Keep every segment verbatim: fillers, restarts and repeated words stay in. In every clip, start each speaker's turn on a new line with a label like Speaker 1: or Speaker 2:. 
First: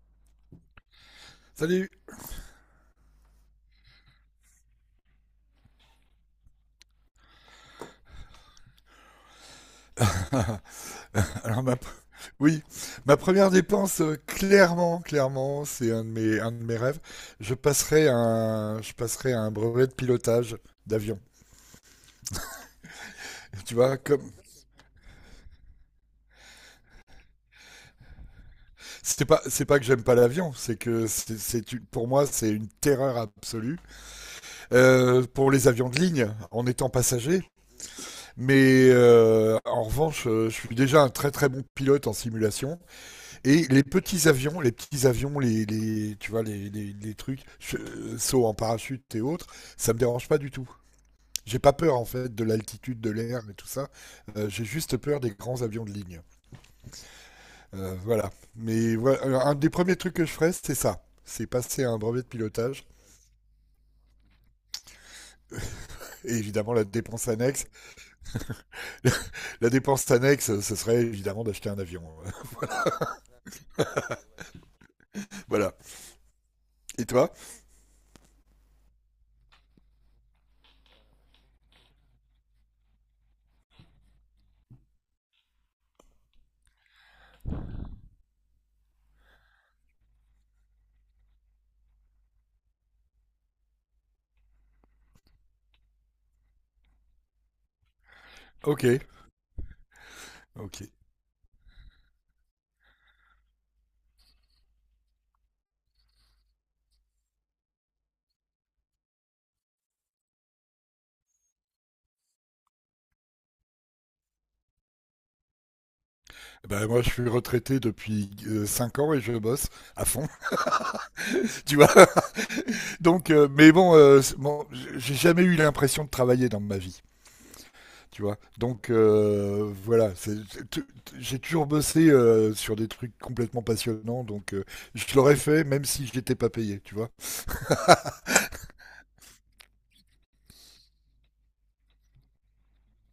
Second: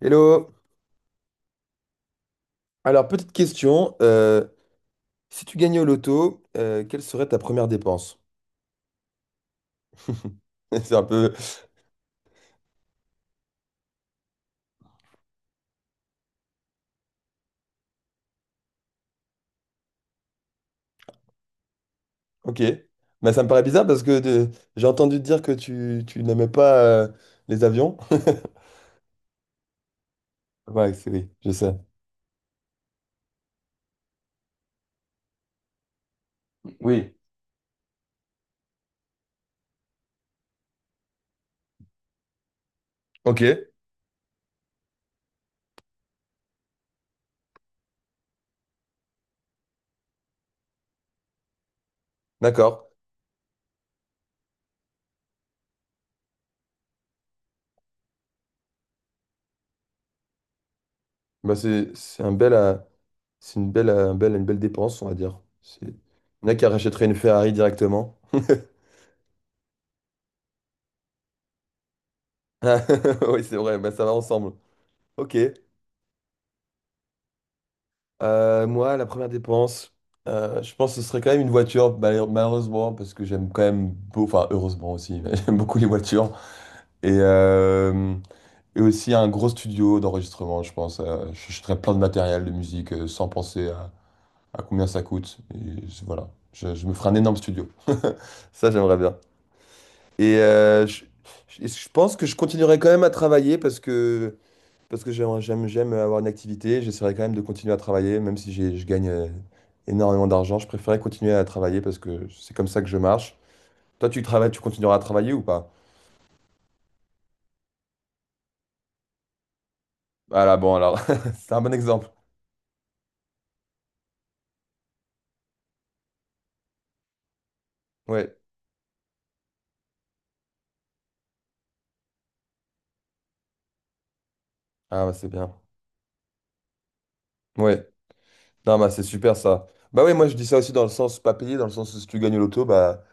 Speaker 1: Hello.
Speaker 2: Salut.
Speaker 1: Alors, petite question. Euh, si tu gagnais au loto, euh, quelle serait ta première dépense? C'est un peu...
Speaker 2: Alors ma, oui, ma première dépense, euh, clairement, clairement, c'est un de mes, un de mes rêves. Je passerai à un, je passerai à un brevet de pilotage d'avion.
Speaker 1: Ok. Bah, ça me paraît
Speaker 2: Tu
Speaker 1: bizarre
Speaker 2: vois,
Speaker 1: parce que
Speaker 2: comme
Speaker 1: de- j'ai entendu dire que tu, tu n'aimais pas euh, les avions.
Speaker 2: c'est pas, c'est pas que j'aime pas l'avion, c'est
Speaker 1: Ouais,
Speaker 2: que
Speaker 1: c'est oui,
Speaker 2: c'est,
Speaker 1: je
Speaker 2: c'est
Speaker 1: sais.
Speaker 2: une- pour moi, c'est une terreur absolue. Euh, pour les avions de ligne en étant
Speaker 1: Oui.
Speaker 2: passager. Mais euh, en revanche, euh, je suis déjà un très très bon pilote en simulation.
Speaker 1: Ok,
Speaker 2: Et les petits avions, les petits avions, les, les tu vois, les, les, les trucs, euh, sauts en parachute et autres, ça me dérange pas du tout. J'ai pas peur en fait de
Speaker 1: d'accord.
Speaker 2: l'altitude, de l'air et tout ça. Euh, J'ai juste peur des grands avions de ligne. Euh, voilà. Mais voilà, euh, un des premiers trucs que je ferais, c'est ça. C'est
Speaker 1: Bah,
Speaker 2: passer à
Speaker 1: c'est
Speaker 2: un
Speaker 1: c'est
Speaker 2: brevet de
Speaker 1: un bel, euh,
Speaker 2: pilotage.
Speaker 1: c'est une belle, euh, un bel- une belle dépense, on va dire. C'est-
Speaker 2: Et
Speaker 1: Il y en a qui
Speaker 2: évidemment, la
Speaker 1: rachèteraient une
Speaker 2: dépense
Speaker 1: Ferrari
Speaker 2: annexe.
Speaker 1: directement.
Speaker 2: La dépense annexe, ce serait évidemment d'acheter un avion.
Speaker 1: Ah, oui, c'est vrai, bah, ça va ensemble. Ok.
Speaker 2: Voilà. Et toi?
Speaker 1: Euh, moi, la première dépense, euh, je pense que ce serait quand même une voiture, mal- malheureusement, parce que j'aime quand même, beau- enfin heureusement aussi, j'aime beaucoup les voitures. Et, euh, et aussi un gros studio d'enregistrement, je pense. Euh, je J'achèterais plein de matériel de musique euh, sans penser à, à combien ça coûte. Et je- voilà, je, je me ferais un énorme studio. Ça,
Speaker 2: Ok.
Speaker 1: j'aimerais bien. Et
Speaker 2: Ok.
Speaker 1: euh, je, je- je pense que je continuerai quand même à travailler parce que parce que j'aime, j'aime j'aime avoir une activité, j'essaierai quand même de continuer à travailler, même si j'ai- je gagne euh, énormément d'argent, je préférerais continuer à travailler parce que c'est comme ça que je marche. Toi, tu travailles, tu continueras à travailler ou pas?
Speaker 2: Ben, moi, je suis retraité depuis euh, cinq ans et je bosse à fond.
Speaker 1: Ah là, bon, alors, c'est un bon
Speaker 2: Tu vois.
Speaker 1: exemple.
Speaker 2: Donc, euh, mais bon, euh, c'est- bon, j'ai jamais eu l'impression de travailler dans ma vie, tu
Speaker 1: Ouais.
Speaker 2: vois. Donc euh, voilà, c'est- c'est- tu- tu- j'ai toujours bossé euh, sur des trucs complètement passionnants, donc euh, je
Speaker 1: Ah, bah, c'est
Speaker 2: l'aurais
Speaker 1: bien.
Speaker 2: fait même si je n'étais pas payé, tu vois.
Speaker 1: Ouais. Non, bah, c'est super ça. Bah oui, moi, je dis ça aussi dans le sens pas payé, dans le sens où si tu gagnes au loto, bah,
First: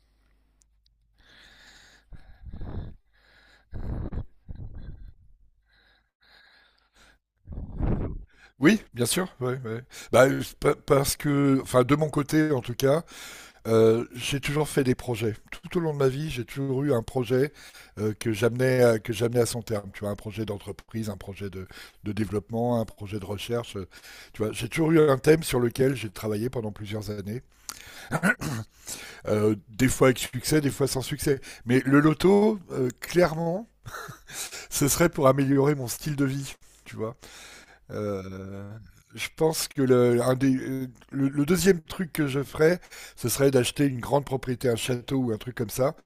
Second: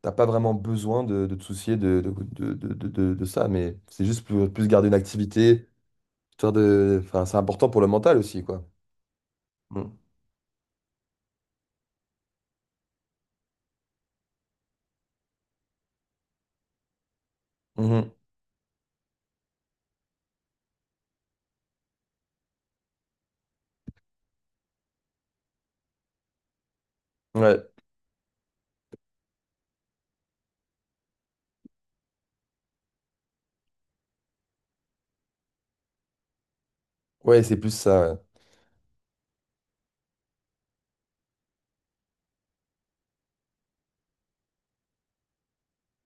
Speaker 1: t'as pas vraiment besoin de, de te soucier de, de, de, de, de- de- de ça, mais c'est juste plus, plus garder une activité, histoire de. Enfin, c'est important pour le mental aussi, quoi.
Speaker 2: Oui, bien sûr, ouais, ouais.
Speaker 1: Mm.
Speaker 2: Bah, euh, pa- parce que, enfin, de mon côté en tout cas. Euh, j'ai toujours fait des projets. Tout au long de ma vie, j'ai toujours eu un projet
Speaker 1: Mhm.
Speaker 2: euh, que j'amenais à- que j'amenais à son terme. Tu vois, un projet d'entreprise, un projet de, de développement, un projet de recherche. euh, tu vois, j'ai toujours eu un thème sur lequel j'ai travaillé pendant plusieurs années.
Speaker 1: Ouais.
Speaker 2: Euh, des fois avec succès, des fois sans succès. Mais le loto, euh, clairement, ce serait pour améliorer mon style de vie. Tu vois.
Speaker 1: Ouais, c'est plus ça. Ouais.
Speaker 2: Euh, je pense que le, un des- euh, le, le deuxième truc que je ferais, ce serait d'acheter une grande propriété, un château ou un truc comme ça,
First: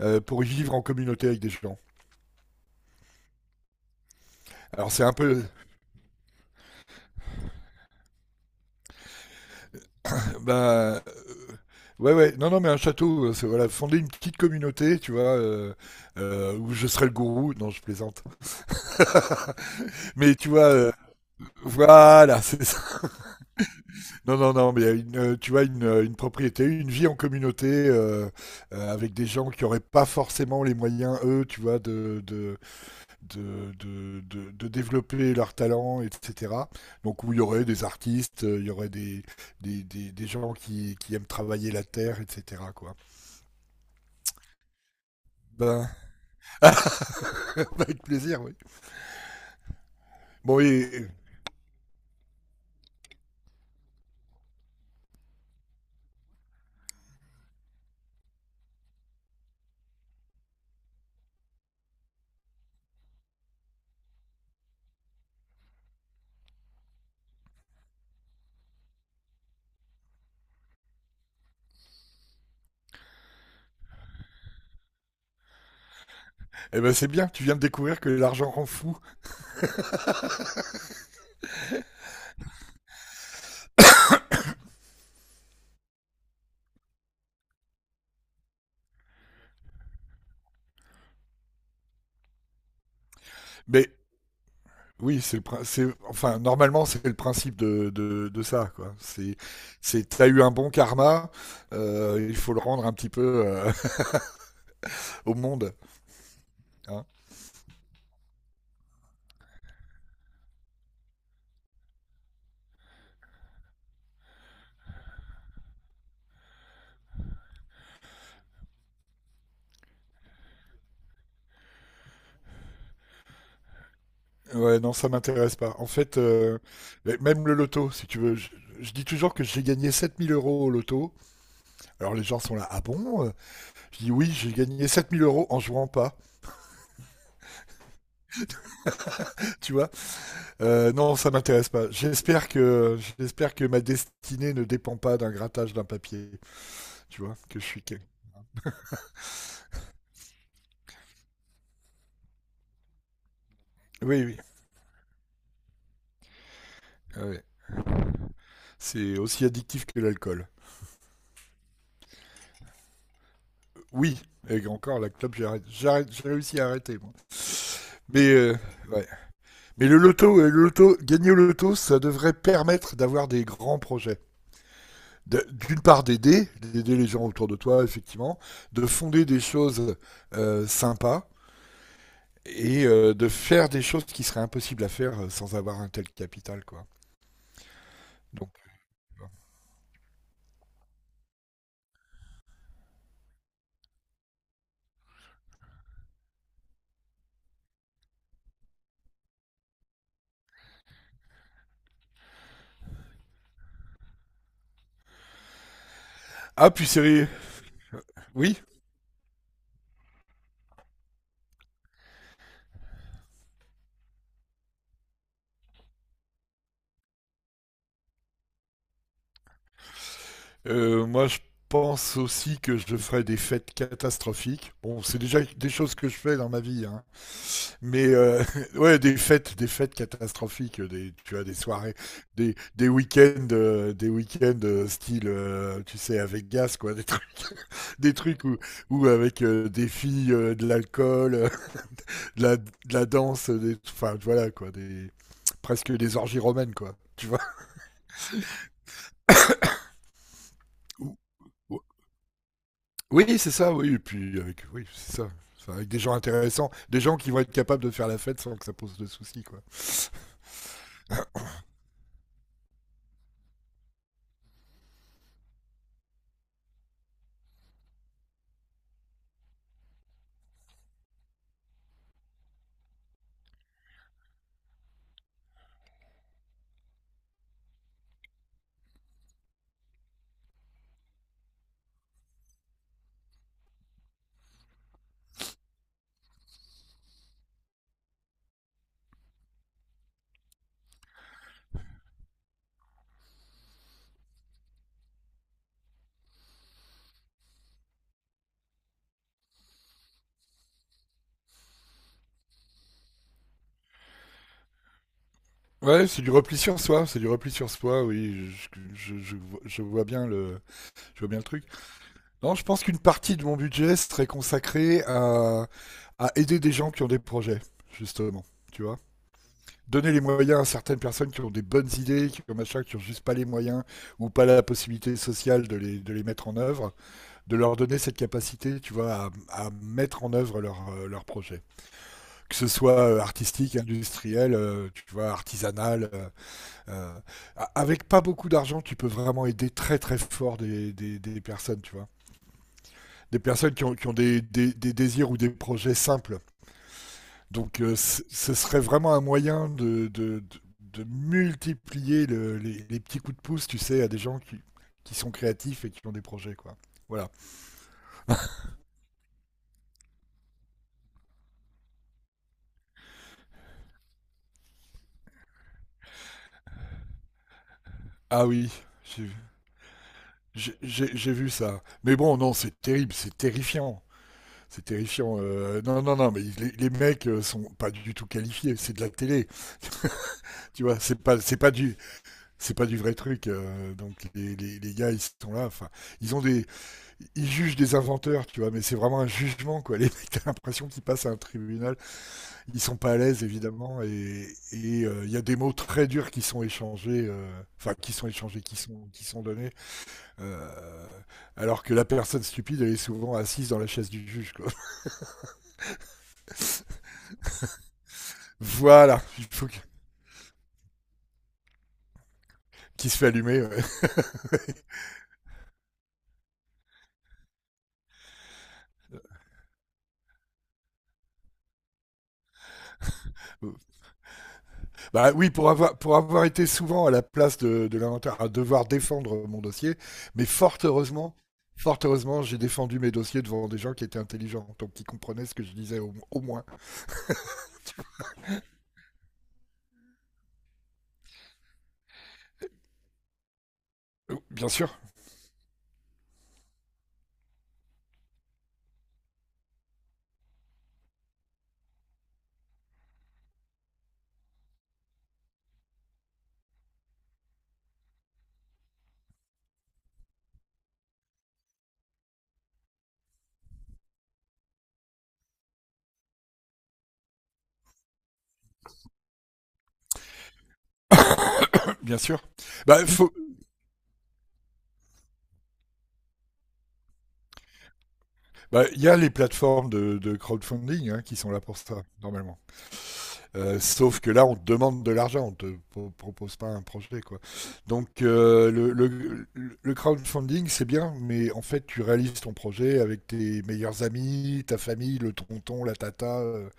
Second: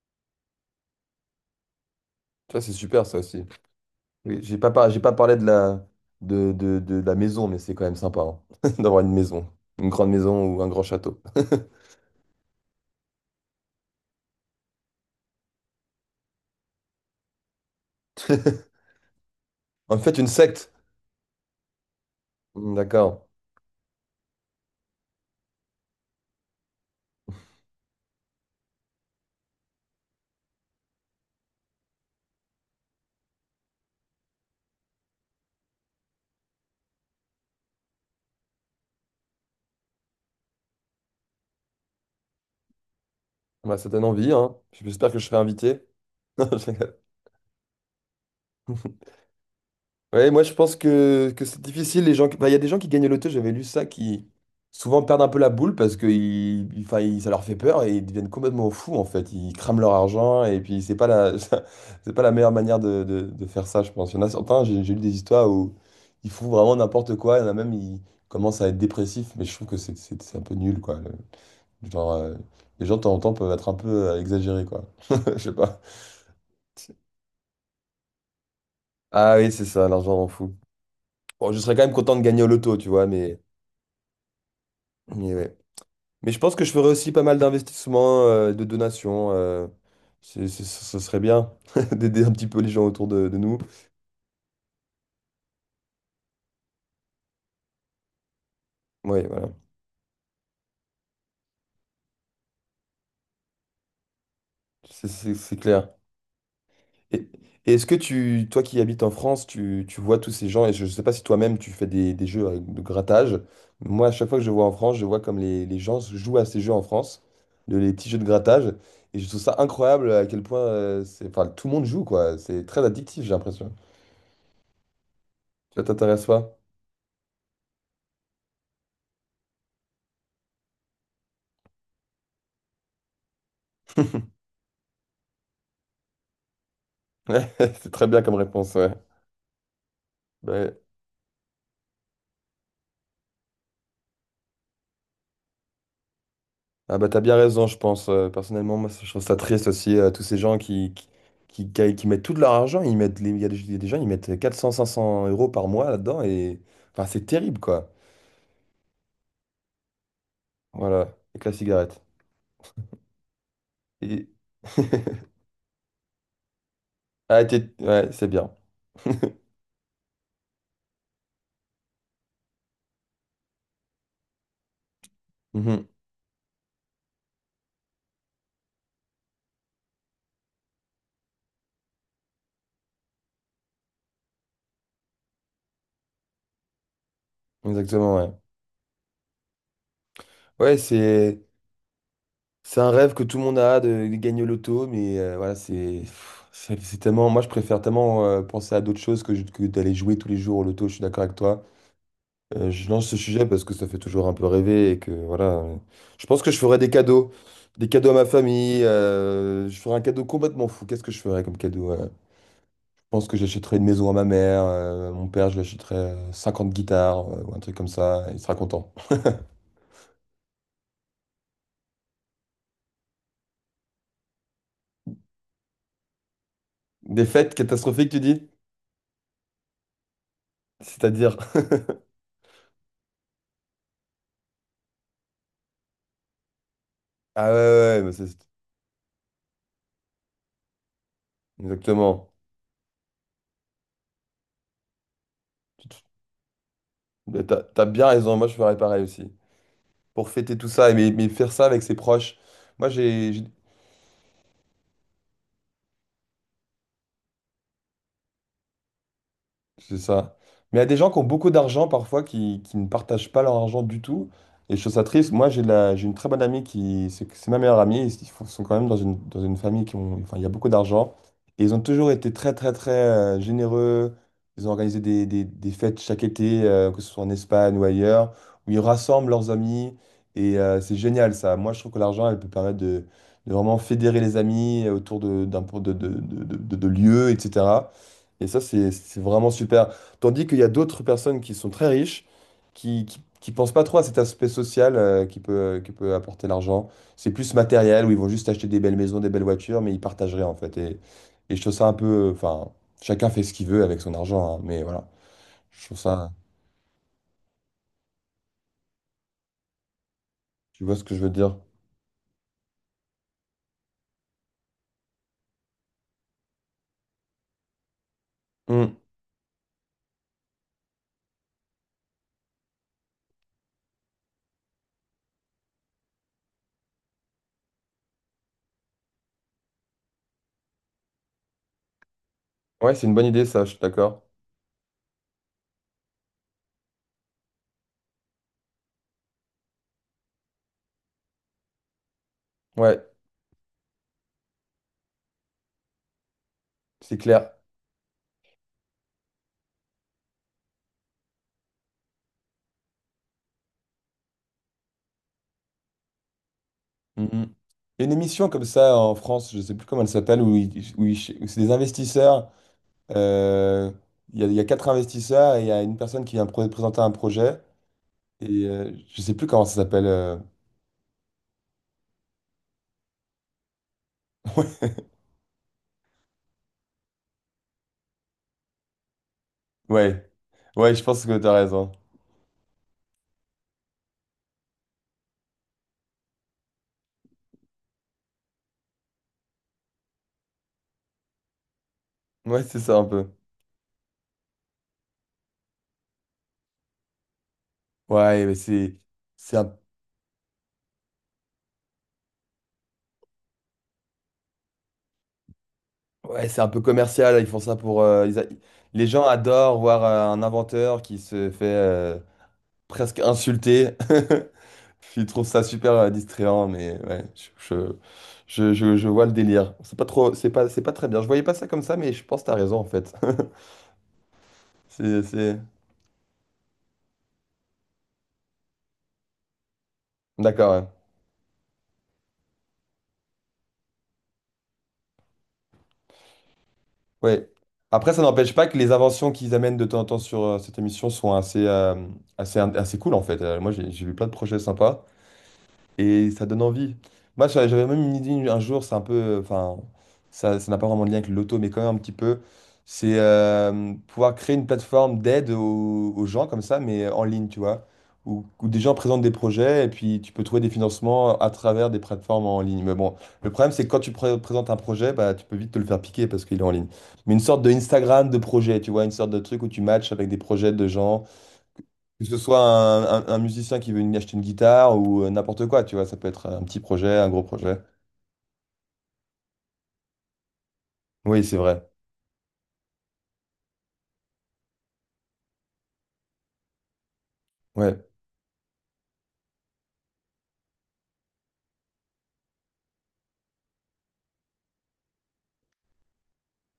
Speaker 2: euh, pour y vivre en communauté avec des gens.
Speaker 1: Tu vois, c'est super ça aussi. Oui, j'ai pas par-
Speaker 2: Alors
Speaker 1: j'ai
Speaker 2: c'est
Speaker 1: pas
Speaker 2: un
Speaker 1: parlé
Speaker 2: peu.
Speaker 1: de la de, de, de la maison, mais c'est quand même sympa hein, d'avoir une maison, une grande
Speaker 2: Bah,
Speaker 1: maison ou un grand
Speaker 2: euh,
Speaker 1: château.
Speaker 2: ouais ouais, non non mais un château, euh, c'est voilà, fonder une petite communauté, tu vois, euh, euh, où je serais le gourou. Non, je plaisante.
Speaker 1: En fait, une
Speaker 2: Mais tu vois,
Speaker 1: secte.
Speaker 2: euh, voilà, c'est
Speaker 1: Hmm,
Speaker 2: ça.
Speaker 1: d'accord.
Speaker 2: Non, non, non, mais il y a une, euh, tu vois, une, euh, une propriété, une vie en communauté euh, euh, avec des gens qui n'auraient pas forcément les moyens, eux, tu vois, de, de, de, de, de- de développer leurs talents, et cetera. Donc, où il y aurait des artistes, euh, il y aurait des, des, des, des gens qui, qui aiment travailler la terre, et cetera, quoi.
Speaker 1: Bah, ça donne envie, hein. J'espère que je serai invité.
Speaker 2: Ben,
Speaker 1: Non, je rigole.
Speaker 2: avec plaisir, oui.
Speaker 1: Ouais, moi je
Speaker 2: Bon, et,
Speaker 1: pense
Speaker 2: et-
Speaker 1: que, que c'est difficile. Les gens, qui- enfin, il y a des gens qui gagnent au loto, j'avais lu ça, qui souvent perdent un peu la boule parce que ils, ils- enfin, ils- ça leur fait peur et ils deviennent complètement fous en fait. Ils crament leur argent et puis c'est pas la, c'est pas la meilleure manière de, de- de faire ça, je pense. Il y en a certains, j'ai j'ai lu des histoires où ils font vraiment n'importe quoi. Il y en a même, ils commencent à être dépressifs, mais je trouve que c'est c'est- c'est un peu nul quoi. Le- genre, euh, les gens de temps en temps peuvent être un peu euh, exagérés quoi. Je sais pas.
Speaker 2: eh ben, c'est bien, tu viens de découvrir que l'argent rend fou.
Speaker 1: Ah oui, c'est ça, l'argent rend fou. Bon, je serais quand même content de gagner au loto, tu vois, mais. Mais ouais. Mais je pense que je ferais aussi pas mal d'investissements, euh, de donations. Euh, c'est, c'est- ce ce serait bien d'aider un petit peu les gens autour de, de nous.
Speaker 2: Mais oui, c'est le prin- c'est enfin normalement c'est le principe de, de, de ça quoi.
Speaker 1: Oui,
Speaker 2: C'est
Speaker 1: voilà,
Speaker 2: c'est t'as eu un bon karma, euh, il faut le rendre un petit peu euh,
Speaker 1: c'est
Speaker 2: au
Speaker 1: c'est- c'est
Speaker 2: monde.
Speaker 1: clair.
Speaker 2: Hein.
Speaker 1: Et, et est-ce que tu, toi qui habites en France, tu, tu vois tous ces gens, et je ne sais pas si toi-même tu fais des, des jeux avec- de grattage. Moi, à chaque fois que je vois en France, je vois comme les, les gens jouent à ces jeux en France, de, les petits jeux de grattage. Et je trouve ça incroyable à quel point euh, c'est, enfin, tout le monde joue, quoi. C'est très addictif, j'ai l'impression.
Speaker 2: Ouais, non, ça m'intéresse pas.
Speaker 1: Ça
Speaker 2: En fait,
Speaker 1: t'intéresse pas?
Speaker 2: euh, mais même le loto, si tu veux, je, je dis toujours que j'ai gagné sept mille euros au loto. Alors les gens sont là, ah bon? euh Je dis oui, j'ai gagné sept mille euros en jouant pas.
Speaker 1: Ouais, c'est très bien comme réponse, ouais.
Speaker 2: Tu vois?
Speaker 1: Ouais.
Speaker 2: Euh, non, ça m'intéresse pas. J'espère que j'espère que ma destinée ne dépend pas d'un grattage d'un papier.
Speaker 1: Ah bah t'as
Speaker 2: Tu
Speaker 1: bien
Speaker 2: vois? Que je
Speaker 1: raison, je
Speaker 2: suis. quel-
Speaker 1: pense. Euh, personnellement, moi, je trouve ça triste aussi, euh, tous ces gens qui, qui, qui, qui- qui mettent tout de leur argent, ils mettent, les- il y a des, il y a des gens, ils
Speaker 2: Oui,
Speaker 1: mettent
Speaker 2: oui.
Speaker 1: quatre cents cinq cents euros par mois là-dedans, et enfin,
Speaker 2: Ah
Speaker 1: c'est
Speaker 2: oui.
Speaker 1: terrible, quoi.
Speaker 2: C'est aussi addictif que l'alcool.
Speaker 1: Voilà, avec la cigarette.
Speaker 2: Oui,
Speaker 1: Et...
Speaker 2: et encore la clope, j'ai arrêté- j'ai arrêté- j'ai réussi à arrêter. Moi.
Speaker 1: Ah, t'es- ouais, c'est
Speaker 2: Mais,
Speaker 1: bien.
Speaker 2: euh, ouais. Mais le loto, euh, le loto, gagner au loto, ça devrait permettre d'avoir des grands projets. De- D'une
Speaker 1: Mhm,
Speaker 2: part, d'aider, d'aider les gens autour de toi, effectivement, de fonder des choses euh, sympas et euh, de faire des choses qui seraient impossibles à faire euh, sans avoir un tel capital, quoi.
Speaker 1: exactement, ouais.
Speaker 2: Donc, euh, bon.
Speaker 1: Ouais, c'est c'est un rêve que tout le monde a de, de gagner au loto, mais euh, voilà, c'est pff, c'est c'est tellement. Moi, je préfère tellement euh, penser à d'autres choses que, je- que d'aller jouer tous les jours au loto, je suis d'accord avec toi. Euh, je lance ce sujet parce que ça fait toujours un peu rêver et que voilà. euh, Je pense que je
Speaker 2: Ah,
Speaker 1: ferais
Speaker 2: puis
Speaker 1: des
Speaker 2: c'est... ré-
Speaker 1: cadeaux. Des cadeaux à ma
Speaker 2: Oui?
Speaker 1: famille. Euh, je ferais un cadeau complètement fou. Qu'est-ce que je ferais comme cadeau? Euh, je pense que j'achèterais une maison à ma mère. Euh, à mon père, je lui achèterais euh, cinquante guitares euh, ou un truc comme ça. Il sera content.
Speaker 2: Euh, moi, je pense aussi que je ferai des fêtes catastrophiques. Bon, c'est déjà des choses que je fais dans ma vie, hein.
Speaker 1: Des fêtes
Speaker 2: Mais
Speaker 1: catastrophiques, tu
Speaker 2: euh,
Speaker 1: dis?
Speaker 2: ouais, des fêtes, des fêtes catastrophiques, des, tu
Speaker 1: C'est-à-dire.
Speaker 2: as des soirées, des, des week-ends, euh, des week-ends euh, style, euh, tu sais, avec gaz, quoi, des trucs,
Speaker 1: Ah ouais, ouais, ouais, mais
Speaker 2: des
Speaker 1: c'est...
Speaker 2: trucs où, où avec euh, des filles, euh, de l'alcool, euh,
Speaker 1: Exactement.
Speaker 2: de la, de la danse, des, enfin voilà, quoi, des,
Speaker 1: Tu
Speaker 2: presque
Speaker 1: te-
Speaker 2: des orgies romaines, quoi. Tu vois?
Speaker 1: mais T'as, t'as bien raison. Moi, je ferais pareil aussi. Pour fêter tout ça, et mais, mais faire ça avec ses proches. Moi,
Speaker 2: Oui,
Speaker 1: j'ai
Speaker 2: c'est ça, oui, et puis avec oui, c'est ça. Enfin, avec des gens intéressants, des gens qui vont être capables de faire la fête sans que ça pose de soucis, quoi.
Speaker 1: c'est ça. Mais il y a des gens qui ont beaucoup d'argent parfois qui, qui ne partagent pas leur argent du tout. Et je trouve ça triste. Moi, j'ai de la, j'ai une très bonne amie qui, c'est c'est ma meilleure amie. Ils font- sont quand même dans une, dans une famille qui ont, enfin, il y a beaucoup d'argent. Et ils ont toujours été très, très, très euh, généreux. Ils ont organisé des, des- des fêtes chaque été, euh, que ce soit en Espagne ou ailleurs, où ils rassemblent leurs amis. Et euh, c'est génial, ça. Moi, je trouve que l'argent, elle peut permettre de, de vraiment fédérer les amis autour de, d'un, de, de, de, de de- de lieux, et cetera. Et ça, c'est c'est vraiment super. Tandis qu'il y a d'autres personnes qui sont très riches, qui, qui, qui pensent pas trop à cet aspect social euh, qui peut, euh, qui peut apporter l'argent. C'est plus matériel, où ils vont juste acheter des belles maisons, des belles voitures, mais ils partagent rien, en fait. Et, et je trouve ça un peu... Enfin, chacun fait ce qu'il veut avec son argent, hein, mais voilà. Je trouve
Speaker 2: Ouais, c'est du
Speaker 1: ça...
Speaker 2: repli sur soi, c'est du repli sur soi, oui, je, je- je vois je vois bien le,
Speaker 1: Tu vois ce que
Speaker 2: je
Speaker 1: je veux
Speaker 2: vois bien le
Speaker 1: dire?
Speaker 2: truc. Non, je pense qu'une partie de mon budget serait consacrée à, à aider des gens qui ont des projets, justement, tu
Speaker 1: Hmm.
Speaker 2: vois. Donner les moyens à certaines personnes qui ont des bonnes idées, qui ont machin, qui ont juste pas les moyens ou pas la possibilité sociale de les, de les mettre en œuvre de leur donner cette capacité, tu vois, à, à mettre en œuvre leur, euh, leur projet. Que ce
Speaker 1: Ouais,
Speaker 2: soit
Speaker 1: c'est une
Speaker 2: euh,
Speaker 1: bonne idée, ça, je
Speaker 2: artistique,
Speaker 1: suis d'accord.
Speaker 2: industriel, euh, tu vois, artisanal. euh, euh, a- avec pas beaucoup d'argent, tu peux vraiment aider très très fort des, des, des personnes, tu vois.
Speaker 1: Ouais,
Speaker 2: Des personnes qui ont, qui ont des, des, des désirs ou des projets simples.
Speaker 1: c'est clair.
Speaker 2: Donc euh, c- ce serait vraiment un moyen de, de, de, de multiplier le- les, les petits coups de pouce, tu sais, à des gens qui, qui sont créatifs et qui ont des projets, quoi.
Speaker 1: Hmm,
Speaker 2: Voilà.
Speaker 1: hmm. Il y a une émission comme ça en France, je sais plus comment elle s'appelle, où, ils- où ils- où c'est des investisseurs. Euh, Il y a, il y a quatre investisseurs et il y a une personne qui vient pr- présenter un projet.
Speaker 2: Ah
Speaker 1: Et
Speaker 2: oui,
Speaker 1: euh, je sais plus comment ça s'appelle. euh,
Speaker 2: J'ai- J'ai j'ai vu ça. Mais bon, non, c'est terrible, c'est terrifiant. C'est terrifiant. euh, non, non, non, mais les, les mecs euh, sont pas du tout qualifiés. C'est de la télé,
Speaker 1: Ouais,
Speaker 2: tu
Speaker 1: ouais,
Speaker 2: vois.
Speaker 1: je
Speaker 2: C'est
Speaker 1: pense que
Speaker 2: pas,
Speaker 1: tu as
Speaker 2: c'est pas
Speaker 1: raison.
Speaker 2: du, c'est pas du vrai truc. euh, donc les, les, les gars, ils sont là. Enfin, ils ont des, ils jugent des inventeurs, tu vois. Mais c'est vraiment un jugement, quoi. Les mecs, t'as l'impression qu'ils passent à un tribunal.
Speaker 1: Ouais, c'est
Speaker 2: Ils
Speaker 1: ça
Speaker 2: sont
Speaker 1: un
Speaker 2: pas à
Speaker 1: peu.
Speaker 2: l'aise, évidemment. Et et, euh, il y a des mots très durs qui sont échangés, euh, enfin qui sont
Speaker 1: Ouais, mais
Speaker 2: échangés, qui
Speaker 1: c'est
Speaker 2: sont qui sont
Speaker 1: c'est
Speaker 2: donnés.
Speaker 1: un...
Speaker 2: Euh, alors que la personne stupide, elle est souvent assise dans la chaise du juge. Quoi.
Speaker 1: Ouais, c'est un peu commercial. Ils font ça pour. euh, ils a- Les
Speaker 2: Voilà,
Speaker 1: gens
Speaker 2: il faut que-
Speaker 1: adorent voir euh, un inventeur qui se fait euh,
Speaker 2: qu'il se
Speaker 1: presque
Speaker 2: fait allumer. Ouais.
Speaker 1: insulter. Ils trouvent ça super euh, distrayant, mais ouais, je, je, je, je- je vois le délire. C'est pas trop, c'est pas, c'est pas très bien. Je voyais pas ça comme ça, mais je pense que tu raison en fait. C'est,
Speaker 2: Bah oui,
Speaker 1: c'est-
Speaker 2: pour avoir, pour avoir été souvent à la place de, de l'inventeur, à devoir défendre mon dossier, mais
Speaker 1: D'accord,
Speaker 2: fort
Speaker 1: ouais.
Speaker 2: heureusement, fort heureusement, j'ai défendu mes dossiers devant des gens qui étaient intelligents, donc qui comprenaient ce que je disais au, au moins.
Speaker 1: Ouais. Après, ça n'empêche pas que les inventions qu'ils amènent de temps en temps sur euh, cette émission sont assez, euh, assez, in- assez cool, en fait. Euh, moi, j'ai j'ai vu plein de
Speaker 2: Euh,
Speaker 1: projets
Speaker 2: Bien sûr,
Speaker 1: sympas. Et ça donne envie. Moi, j'a- j'avais même une idée un jour, c'est un peu. euh, Enfin, ça, ça n'a pas vraiment de lien avec le loto, mais quand même un petit peu. C'est euh, pouvoir créer une plateforme d'aide aux, aux gens comme ça, mais en ligne, tu vois. Où, où des gens présentent des projets et puis tu peux trouver des financements à travers des plateformes en ligne. Mais bon, le problème, c'est que quand tu pré- présentes un projet, bah, tu peux vite te le faire piquer parce qu'il est en ligne. Mais une sorte de Instagram de projet, tu vois, une sorte de truc où tu matches avec des projets de gens
Speaker 2: bien
Speaker 1: que ce
Speaker 2: sûr.
Speaker 1: soit un,
Speaker 2: Bah,
Speaker 1: un-
Speaker 2: faut,
Speaker 1: un musicien qui veut une- acheter une guitare ou euh, n'importe quoi, tu vois, ça peut être un petit projet, un gros projet.
Speaker 2: Bah, Il y a les plateformes de, de crowdfunding hein, qui
Speaker 1: Oui,
Speaker 2: sont
Speaker 1: c'est
Speaker 2: là pour
Speaker 1: vrai.
Speaker 2: ça, normalement. Euh, sauf que là, on te demande de l'argent, on te pro- propose pas un projet, quoi.
Speaker 1: Ouais.
Speaker 2: Donc, euh, le, le- le crowdfunding, c'est bien, mais en fait, tu réalises ton projet avec tes meilleurs amis, ta famille, le tonton, la tata. euh,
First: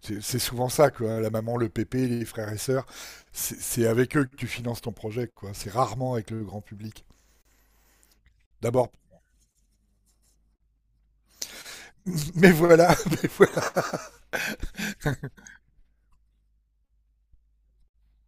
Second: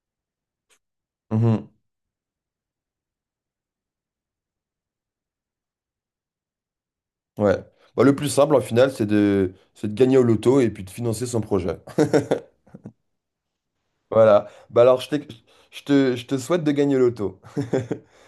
Speaker 2: C'est c'est souvent ça, quoi. Hein, la maman,
Speaker 1: Mhm.
Speaker 2: le pépé, les frères et sœurs. C'est c'est avec eux que tu finances ton projet, quoi. C'est rarement avec le grand public.
Speaker 1: Ouais. Bah, le plus simple, en final,
Speaker 2: D'abord,
Speaker 1: c'est de, c'est de gagner au loto et puis de financer son projet.
Speaker 2: mais voilà,
Speaker 1: Voilà. Bah alors, je t'ai- je te, je te souhaite de gagner au loto.